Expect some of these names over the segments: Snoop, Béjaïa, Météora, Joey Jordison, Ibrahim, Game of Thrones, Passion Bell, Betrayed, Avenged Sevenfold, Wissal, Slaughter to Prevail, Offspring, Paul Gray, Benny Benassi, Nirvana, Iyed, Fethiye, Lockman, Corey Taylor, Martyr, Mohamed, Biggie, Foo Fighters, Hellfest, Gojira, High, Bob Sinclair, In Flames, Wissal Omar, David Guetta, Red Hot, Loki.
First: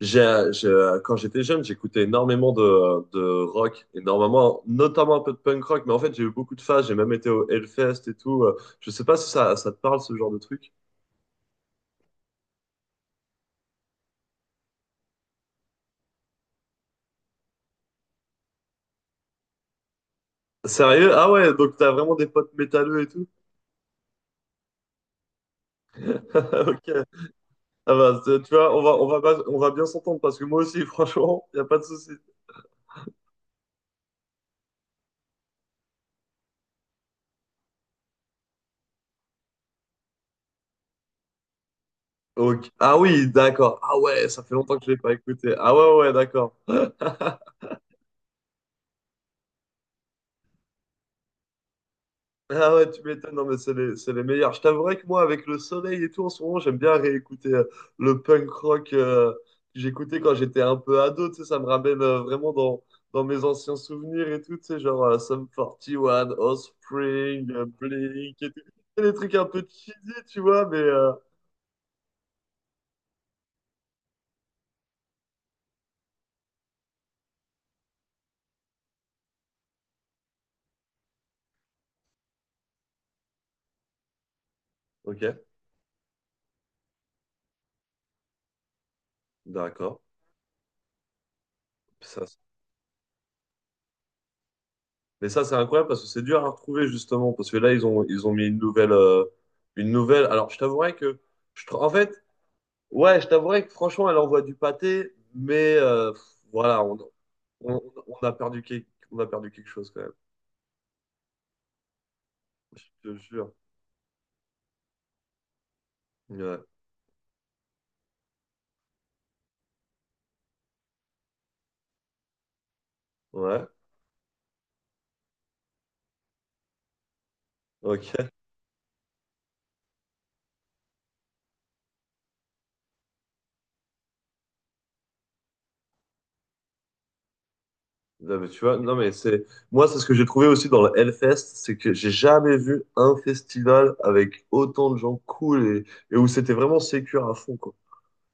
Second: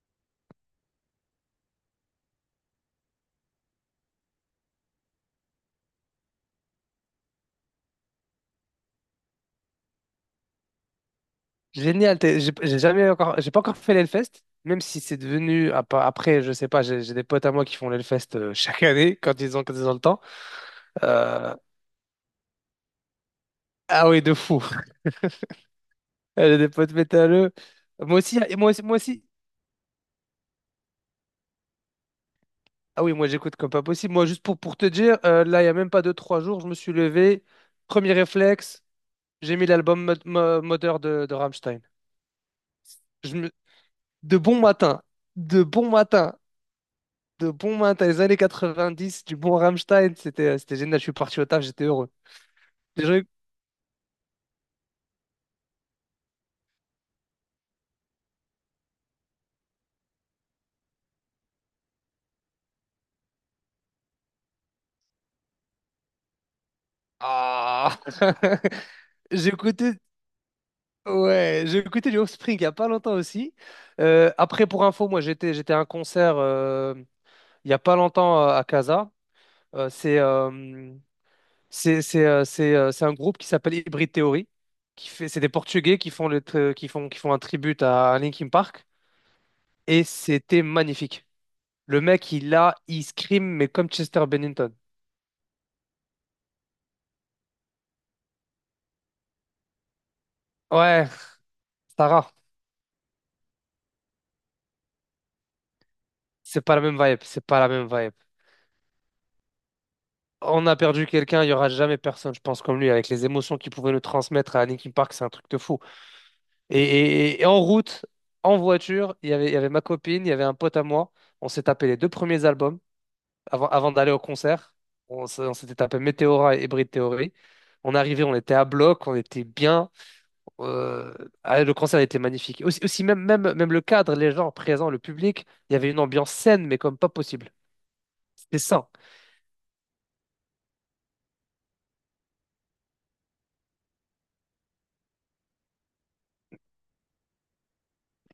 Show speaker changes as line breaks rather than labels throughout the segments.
Quand j'étais jeune, j'écoutais énormément de rock, énormément, notamment un peu de punk rock, mais en fait, j'ai eu beaucoup de phases, j'ai même été au Hellfest et tout. Je sais pas si ça, ça te parle, ce genre de truc.
Génial, j'ai jamais encore, j'ai pas encore fait l'Hellfest, même si c'est devenu, après, je sais pas, j'ai des potes à moi qui font l'Hellfest chaque année, quand ils ont le temps.
Sérieux? Ah
Euh,
ouais, donc t'as vraiment des potes métalleux et tout?
ah oui, de fou. J'ai des
Ok.
potes métalleux.
Ah
Moi
bah,
aussi,
tu
et moi
vois,
aussi, moi
on va
aussi.
pas- on va bien s'entendre parce que moi aussi, franchement, y a pas de souci.
Ah oui, moi j'écoute comme pas possible. Moi, juste pour te dire, là, il y a même pas deux, trois jours, je me suis levé, premier réflexe, j'ai mis l'album Mother de Rammstein.
Ok. Ah oui,
Je me-
d'accord. Ah ouais,
De
ça fait
bon
longtemps que je l'ai
matin,
pas écouté.
de
Ah
bon
ouais, ouais,
matin.
d'accord.
De bon matin, t'as les années dix du bon Rammstein, c'était génial. Je suis parti au taf, j'étais heureux.
Ah ouais, tu
Déjà,
m'étonnes, non mais c'est les meilleurs. Je t'avouerai que moi, avec le soleil et tout, en ce moment, j'aime bien réécouter le punk rock, que j'écoutais quand j'étais un peu ado, tu sais, ça me ramène, vraiment dans mes anciens souvenirs et tout, tu sais, genre, Sum 41, Offspring,
ah.
Blink et tout. Et des trucs un
j'ai
peu
écouté,
cheesy, tu vois, mais
ouais, j'ai écouté du Offspring il y a pas longtemps aussi. Après, pour info, moi j'étais à un concert il y a pas longtemps, à Casa. Euh, c'est euh, c'est un groupe qui s'appelle Hybrid Theory, qui
ok,
fait c'est des Portugais qui font un tribute à Linkin Park,
d'accord.
et c'était magnifique. Le
Ça,
mec
c'est-
il scream mais comme Chester Bennington.
mais ça, c'est incroyable parce que c'est dur à retrouver, justement, parce que là, ils ont mis une nouvelle, une nouvelle. Alors, je t'avouerai
Ouais,
que en fait,
Sarah,
ouais, je t'avouerais que franchement, elle envoie du pâté, mais pff,
c'est pas la
voilà,
même vibe, c'est pas la
on,
même vibe.
on a perdu quelque chose quand même.
On a perdu quelqu'un, il y aura jamais personne, je pense, comme
Je
lui, avec
te
les
jure.
émotions qu'il pouvait nous transmettre à Linkin Park. C'est un truc de fou.
Ouais,
Et en route, en voiture, il y avait ma copine, il y avait un pote à moi, on s'est tapé les deux premiers albums.
ouais,
Avant d'aller au concert, on s'était tapé Météora et Hybrid Theory. On arrivait,
ok.
on était à bloc, on était bien. Euh, ah, le concert était magnifique. Aussi, même, même, même le cadre, les gens présents, le public, il y avait une ambiance saine, mais comme pas possible.
Non, mais
C'était
tu vois,
sain.
non mais c'est, moi c'est ce que j'ai trouvé aussi dans le Hellfest, c'est que j'ai jamais vu un festival avec autant de gens cool et où c'était vraiment sécure à fond quoi.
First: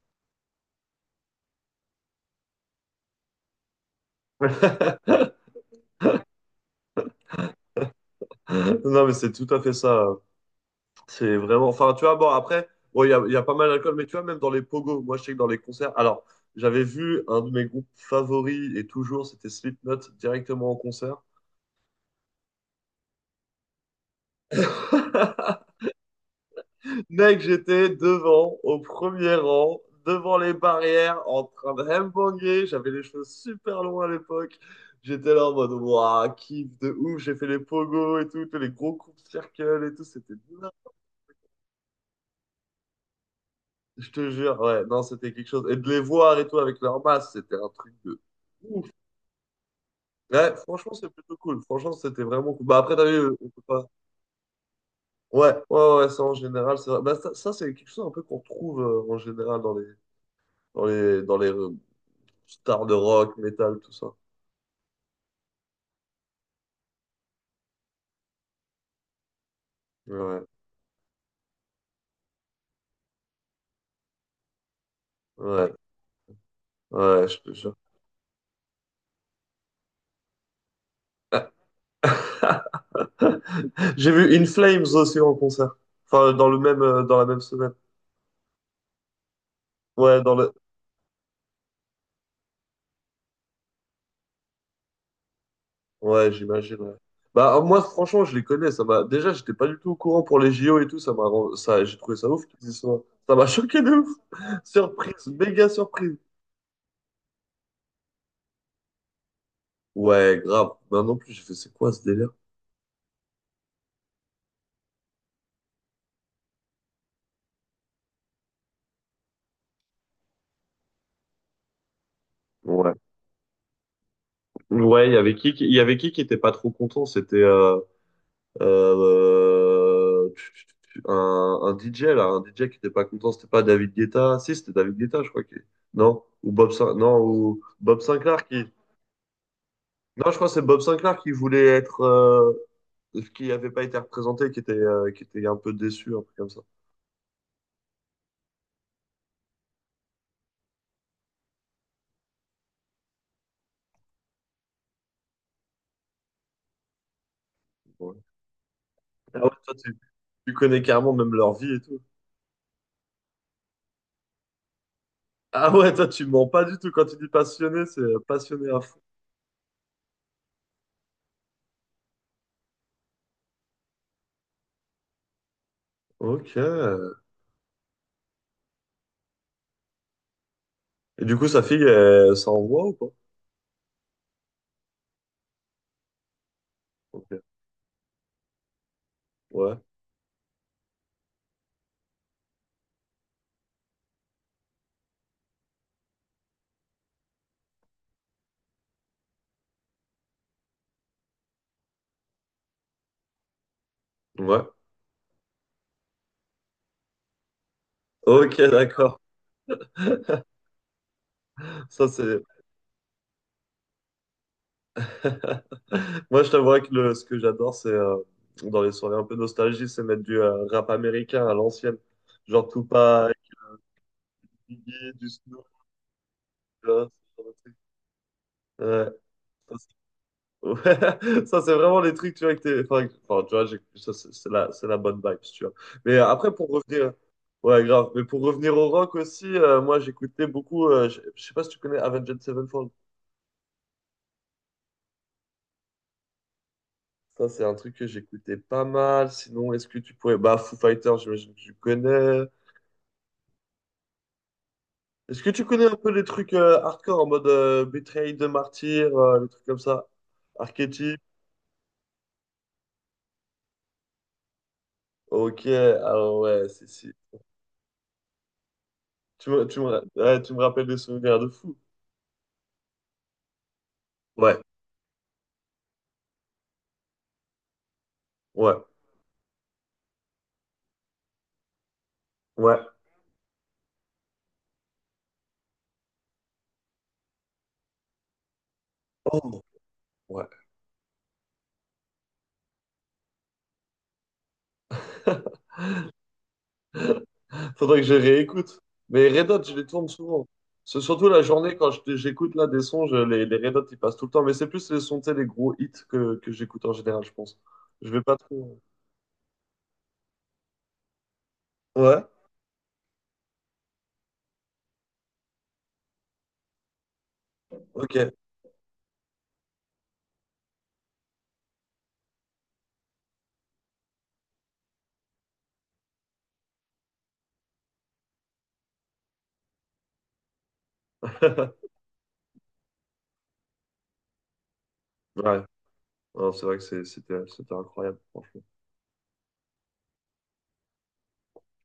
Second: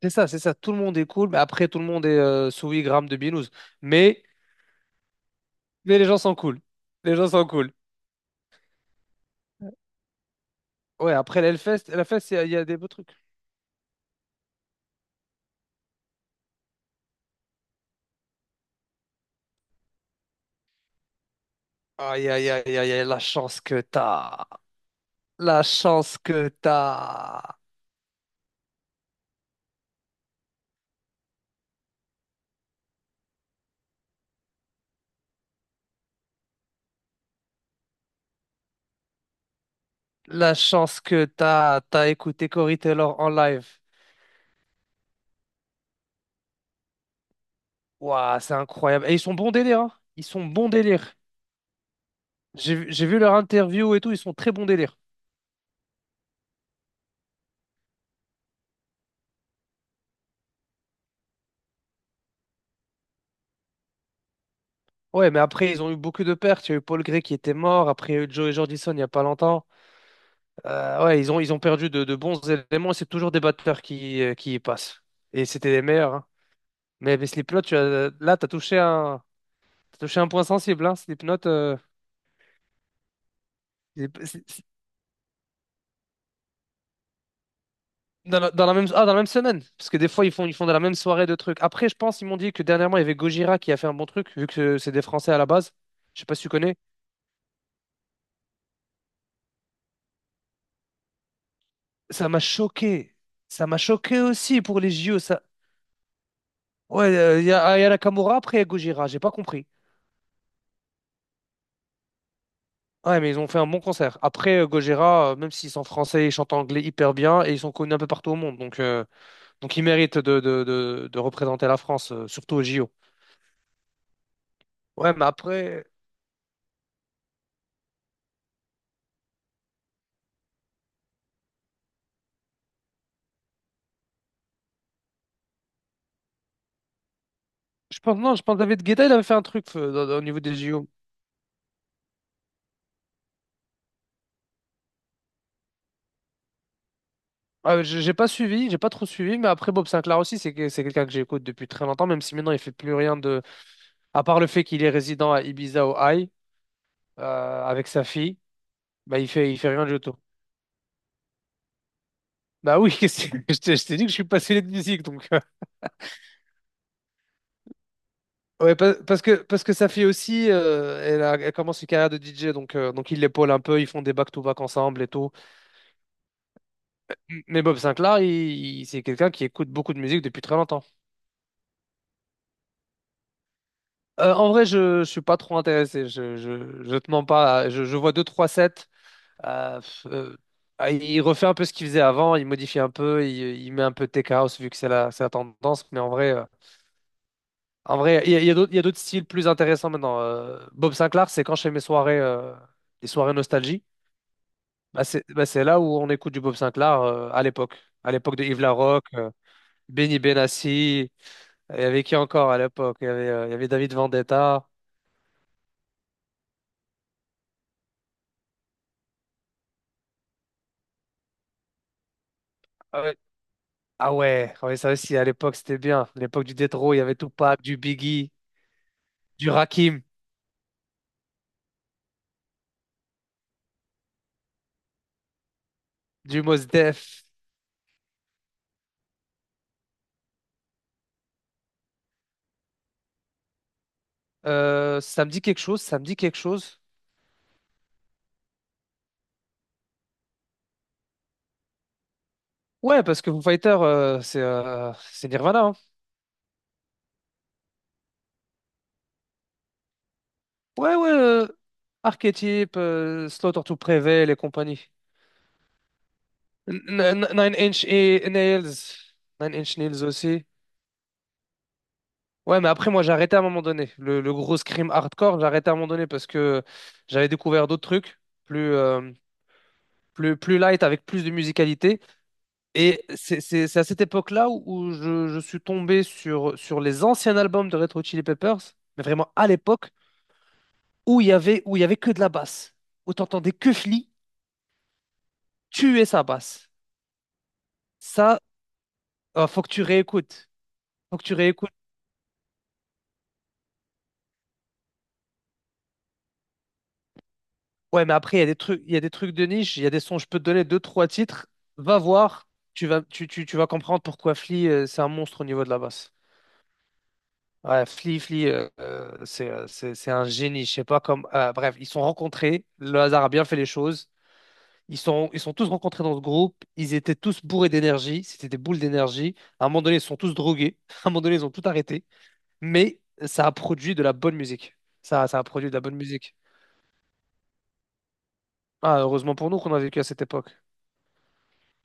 C'est ça, c'est ça. Tout le monde est cool, mais après, tout le monde est sous 8 grammes de binouze. Mais, mais les gens sont cool. Les gens sont cool.
Non mais c'est tout à fait ça.
Ouais,
C'est
après
vraiment.
l'Hellfest,
Enfin, tu
la
vois, bon,
fête, il y a
après,
des beaux
bon, il y
trucs.
a, il y a pas mal d'alcool, mais tu vois, même dans les pogos, moi, je sais que dans les concerts. Alors, j'avais vu un de mes groupes favoris, et toujours, c'était Slipknot, directement en concert.
Aïe, aïe, aïe, aïe, aïe, la chance que t'as. La chance que
Mec,
t'as.
j'étais devant, au premier rang, devant les barrières, en train de headbanger. J'avais les cheveux super longs à l'époque. J'étais là en mode, waouh, kiff de ouf, j'ai fait les pogos et tout, tous les gros coups de circle et tout, c'était
La
dingue.
chance que t'as, t'as écouté Corey Taylor en live.
Je te jure, ouais, non, c'était quelque chose. Et de les voir et tout avec leur masse, c'était un truc de
Waouh, c'est
ouf.
incroyable. Et ils sont bons délire, hein. Ils sont
Ouais,
bons
franchement, c'est
délire.
plutôt cool. Franchement, c'était vraiment cool.
J'ai,
Bah,
vu
après, t'as
j'ai vu
vu,
leur
on peut pas.
interview et tout, ils sont très bons délire.
Ouais, ouais, ouais, ouais, ça en général, c'est vrai. Bah, ça, c'est quelque chose un peu qu'on retrouve, en général dans les stars de rock, métal, tout ça.
Ouais, mais après, ils ont eu beaucoup de pertes. Il y a eu Paul Gray qui était mort. Après, il y a eu Joey Jordison il n'y a pas longtemps.
Ouais,
Ouais, ils ont perdu de bons éléments. C'est toujours des batteurs qui y passent. Et c'était
ouais,
les meilleurs. Hein. Mais
ouais, je te
Slipknot, tu
jure.
as, là, t'as touché un point sensible. Hein. Slipknot.
J'ai vu In Flames aussi en concert. Enfin, dans la même semaine.
Dans la même semaine. Parce que des
Ouais,
fois, ils font dans la même soirée de trucs. Après, je pense, ils m'ont dit que dernièrement, il y avait Gojira qui a fait un bon truc, vu que c'est des Français à la base. Je sais
ouais,
pas si tu connais.
j'imagine, ouais. Bah, moi, franchement, je les connais. Déjà, j'étais pas du tout au courant pour les JO et tout. Ça, j'ai trouvé ça
Ça m'a
ouf qu'ils y soient.
choqué.
Ça m'a
Ça m'a
choqué de ouf.
choqué aussi pour les JO.
Surprise,
Ça.
méga surprise.
Ouais, ah, il y a Nakamura, après il y a Gojira. J'ai pas compris.
Ouais, grave. Ben non plus, j'ai fait, c'est quoi ce délire?
Ouais, mais ils ont fait un bon concert. Après, Gojira, même s'ils sont français, ils chantent anglais hyper bien et ils sont connus un peu partout au monde. Donc ils méritent de représenter la France, surtout aux JO.
Ouais. Ouais, il
Ouais,
y
mais
avait qui, il y
après,
avait qui était pas trop content? C'était euh, tu- tu- un DJ, là. Un DJ qui était pas content. C'était pas David Guetta. Si, c'était David Guetta, je crois. Qui... Non? Ou Bob Sinclair. Non, ou Bob
je pense, non, je
Sinclair
pense que
qui...
David Guetta, il avait fait un truc au
Non, je
niveau
crois
des
que c'est Bob
JO.
Sinclair qui voulait être, ce qui n'avait pas été représenté, qui était un peu déçu, un truc comme ça.
Ah, j'ai pas suivi, j'ai pas trop suivi, mais après Bob Sinclair aussi, c'est quelqu'un que j'écoute depuis très longtemps, même si maintenant il fait plus rien de, à part le fait qu'il est résident à Ibiza au High avec sa
Ouais.
fille. Bah il
Ah ouais,
fait il fait
toi,
rien
tu,
du tout.
tu connais carrément même leur vie et tout.
Bah oui. Je t'ai dit que je suis passionné de musique, donc
Ah ouais, toi, tu mens pas du tout. Quand tu dis passionné, c'est passionné
ouais,
à fond.
parce que sa fille aussi, elle commence une carrière de DJ, donc il l'épaule un peu, ils font des back-to-back ensemble et tout.
Ok. Et
Mais Bob Sinclair, c'est quelqu'un qui écoute beaucoup de musique depuis très longtemps.
du coup, sa fille, elle s'envoie ou pas?
En vrai, je suis pas trop intéressé. Je te mens
Ok.
pas. Je vois deux trois sets.
Ouais.
Euh, euh, ah, il refait un peu ce qu'il faisait avant, il modifie un peu, il met un peu de tech house vu que c'est la tendance. Mais en vrai, il y a d'autres il y a d'autres styles plus intéressants maintenant. Bob Sinclair, c'est quand je fais mes soirées, les soirées nostalgie,
Ouais.
bah c'est là où on écoute du Bob Sinclair, à l'époque. À l'époque de
Ok,
Yves Larocque,
d'accord.
Benny Benassi, il y avait
Ça,
qui
c'est.
encore à l'époque? Il y avait David Vendetta.
Moi, je t'avouerais que ce que j'adore, c'est, dans les soirées un peu nostalgie, c'est mettre du rap américain à l'ancienne. Genre
Ah ouais,
Tupac,
ah ouais, ah ouais, ça
Biggie,
aussi, à
du
l'époque,
Snoop,
c'était bien. À l'époque du
tu
Détro, il y
vois,
avait
ce genre de
Tupac,
truc.
du Biggie,
Ouais.
du Rakim,
Ouais, ça, c'est vraiment les trucs, tu vois, que t'es, enfin, enfin, tu vois, ça, c'est la bonne vibe, si tu vois, mais
du
après
Mos
pour revenir,
Def.
ouais, grave, mais pour revenir au rock aussi, moi j'écoutais beaucoup, je sais pas si tu connais Avenged Sevenfold.
Ça me dit quelque chose, ça me dit quelque chose.
Ça, c'est un truc que j'écoutais pas mal. Sinon est-ce que tu pourrais, bah, Foo Fighters j'imagine que tu connais.
Ouais, parce que Foo Fighters, c'est
Est-ce que tu
Nirvana. Hein.
connais un peu les trucs hardcore, en mode Betrayed de Martyr, les trucs comme ça,
Ouais, ouais,
archétype.
Archetype, Slaughter to Prevail et compagnie.
Ok, alors ouais, si si,
Nine Inch et Nails. Nine Inch Nails
ouais,
aussi.
tu me rappelles des souvenirs de fou.
Ouais, mais après, moi, j'ai arrêté à un moment donné. Le gros
Ouais,
scream hardcore, j'ai arrêté à un moment donné parce que j'avais découvert d'autres trucs plus,
ouais,
euh, plus light avec plus de musicalité.
ouais,
Et c'est à cette époque-là où je suis tombé sur les anciens albums de Retro Chili Peppers, mais vraiment à
oh,
l'époque,
ouais.
où il y avait que de la basse, où t'entendais que Flea tuer sa basse.
Faudrait que je
Ça,
réécoute. Mais Red Hot,
faut que
je
tu
les tourne souvent.
réécoutes.
C'est
Faut que
surtout
tu
la
réécoutes.
journée quand j'écoute là des sons, les Red Hot, ils passent tout le temps. Mais c'est plus les sons, tu sais, les gros hits que j'écoute en général, je pense.
Ouais,
Je
mais
vais pas
après, il y a des
trop.
trucs, il y a des trucs de niche, il y a des sons, je peux te donner deux, trois titres. Va
Ouais,
voir, tu vas comprendre pourquoi Flea, c'est un monstre au niveau de la basse. Ouais,
ok.
Flea, c'est un génie. Je sais pas comme. Bref, ils se sont rencontrés. Le hasard a bien fait les choses. Ils sont tous rencontrés dans ce groupe, ils étaient tous bourrés d'énergie, c'était des boules d'énergie. À un moment donné, ils sont tous drogués, à un moment donné, ils ont tout arrêté, mais ça a produit de la bonne musique. Ça a
Ouais,
produit de la bonne musique.
non, c'est vrai que c'était incroyable, franchement.
Ah, heureusement pour nous qu'on a vécu à cette époque.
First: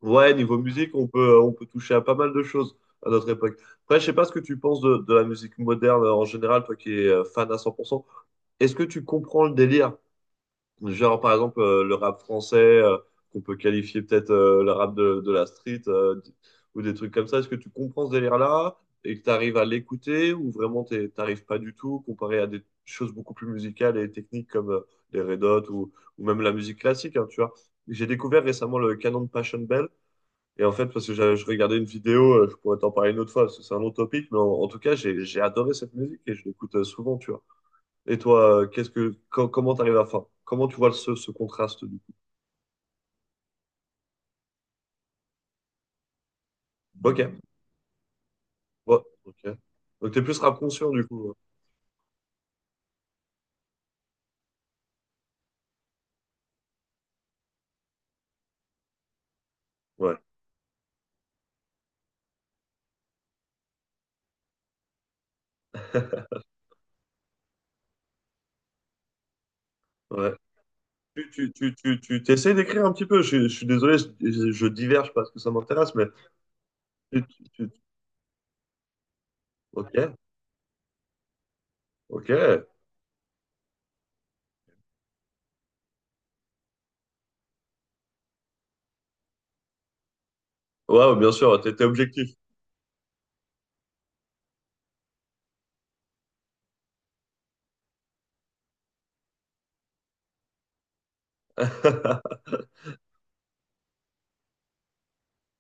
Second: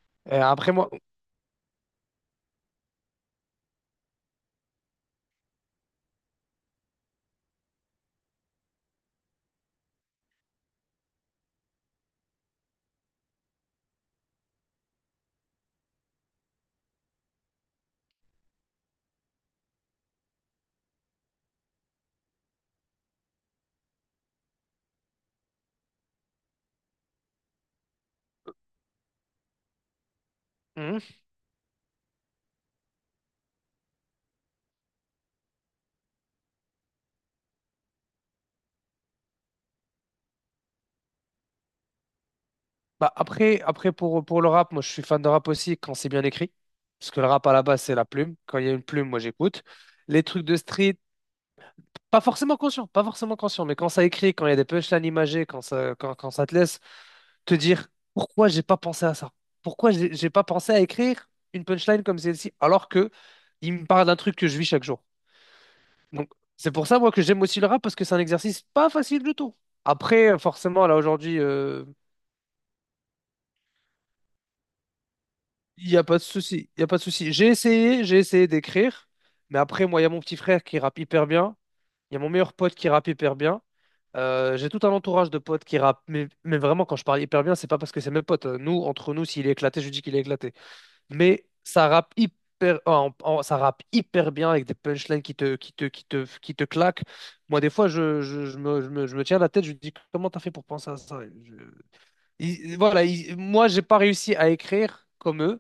Ouais,
Et
niveau
après, moi.
musique, on peut toucher à pas mal de choses à notre époque. Après, je sais pas ce que tu penses de la musique moderne en général, toi qui es fan à 100%. Est-ce que tu comprends le délire? Genre, par exemple, le rap français, qu'on peut qualifier peut-être, le rap de la street, ou des trucs comme ça. Est-ce que tu comprends ce délire-là et que tu arrives à l'écouter, ou vraiment t'arrives pas du tout, comparé à des choses beaucoup plus musicales et techniques comme les Red Hot, ou même la musique classique, hein, tu vois. J'ai découvert récemment le canon de Passion Bell, et en fait,
Hmm.
parce que je regardais une vidéo, je pourrais t'en parler une autre fois, parce que c'est un autre topic, mais en tout cas, j'ai adoré cette musique et je l'écoute souvent, tu vois. Et toi, comment t'arrives à la fin? Comment tu vois ce contraste du coup?
Bah après, pour le rap, moi je suis fan de rap aussi quand c'est bien écrit, parce que le
Ok.
rap à la base, c'est la plume. Quand il y a une
Ouais,
plume, moi
ok.
j'écoute.
Donc t'es
Les
plus
trucs de
rap conscient
street,
du coup.
pas forcément conscient, pas forcément conscient, mais quand ça écrit, quand il y a des punchlines imagées, quand ça te laisse te dire pourquoi j'ai pas pensé à ça? Pourquoi j'ai
Ouais,
j'ai pas pensé à écrire une punchline comme celle-ci alors que il me parle d'un truc que je vis chaque jour. Donc c'est pour ça moi que j'aime aussi le rap parce que c'est un exercice pas facile du tout.
ouais, ouais.
Après forcément là aujourd'hui
Tu, tu, tu,
euh,
tu, tu t'essayes d'écrire un petit peu. Je suis désolé, je diverge parce que ça
Il
m'intéresse,
n'y a
mais
pas de souci, il y a pas de
tu-
souci.
tu-
J'ai
tu-
essayé, j'ai essayé d'écrire, mais après moi il y a
ok,
mon petit frère qui rappe hyper bien, il y a mon
ok.
meilleur pote qui rappe hyper bien. J'ai tout un entourage de potes qui rappent, mais vraiment quand je parle hyper bien, c'est pas parce que c'est mes potes. Nous, entre nous, s'il est éclaté, je dis qu'il est éclaté.
Ouais, bien
Mais
sûr, t'étais objectif.
ça rappe hyper bien avec des punchlines qui te claquent. Moi, des fois, je me tiens la tête, je me dis, comment t'as fait pour penser à ça? Je- Il- voilà, il- moi, j'ai pas réussi à écrire comme eux,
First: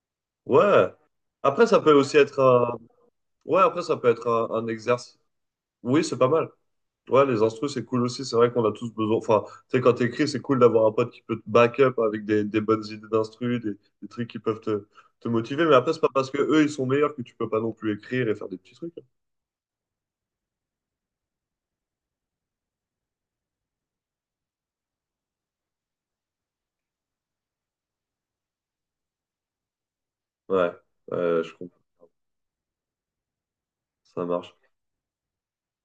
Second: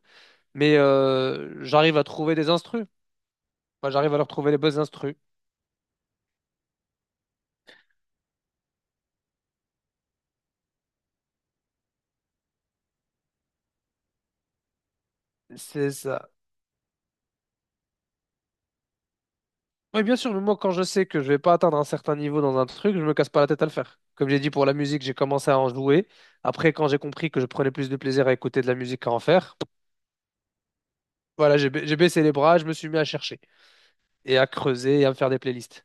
mais
Ouais. Après, ça peut
j'arrive à
aussi
trouver
être
des
un.
instrus.
Ouais, après,
Moi,
ça peut
j'arrive à
être
leur trouver
un,
les
un
bonnes instrus.
exercice. Oui, c'est pas mal. Ouais, les instrus, c'est cool aussi. C'est vrai qu'on a tous besoin. Enfin, tu sais, quand t'écris, c'est cool d'avoir un pote qui peut te back up avec des bonnes idées d'instrus, des trucs qui peuvent te motiver. Mais
C'est
après, c'est pas
ça.
parce que eux, ils sont meilleurs que tu peux pas non plus écrire et faire des petits trucs.
Oui, bien sûr, mais moi, quand je sais que je vais pas atteindre un certain niveau dans un truc, je me casse pas la tête à le faire. Comme j'ai dit pour la musique, j'ai commencé à en jouer. Après, quand j'ai compris que je prenais plus de plaisir à écouter de la musique qu'à en faire.
Ouais, ouais, je
Voilà, j'ai
comprends.
j'ai baissé les bras, je me suis mis à chercher
Ça
et à
marche.
creuser et à me faire des playlists.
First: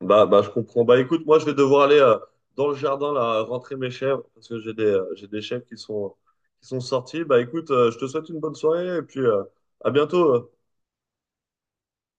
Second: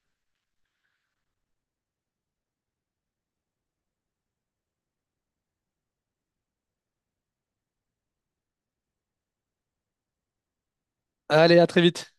Bah, bah, je comprends. Bah, écoute, moi, je vais devoir aller dans le jardin, là, rentrer mes chèvres parce que j'ai des chèvres qui sont sorties. Bah, écoute, je te souhaite une bonne soirée et puis à bientôt.
Allez, à très vite.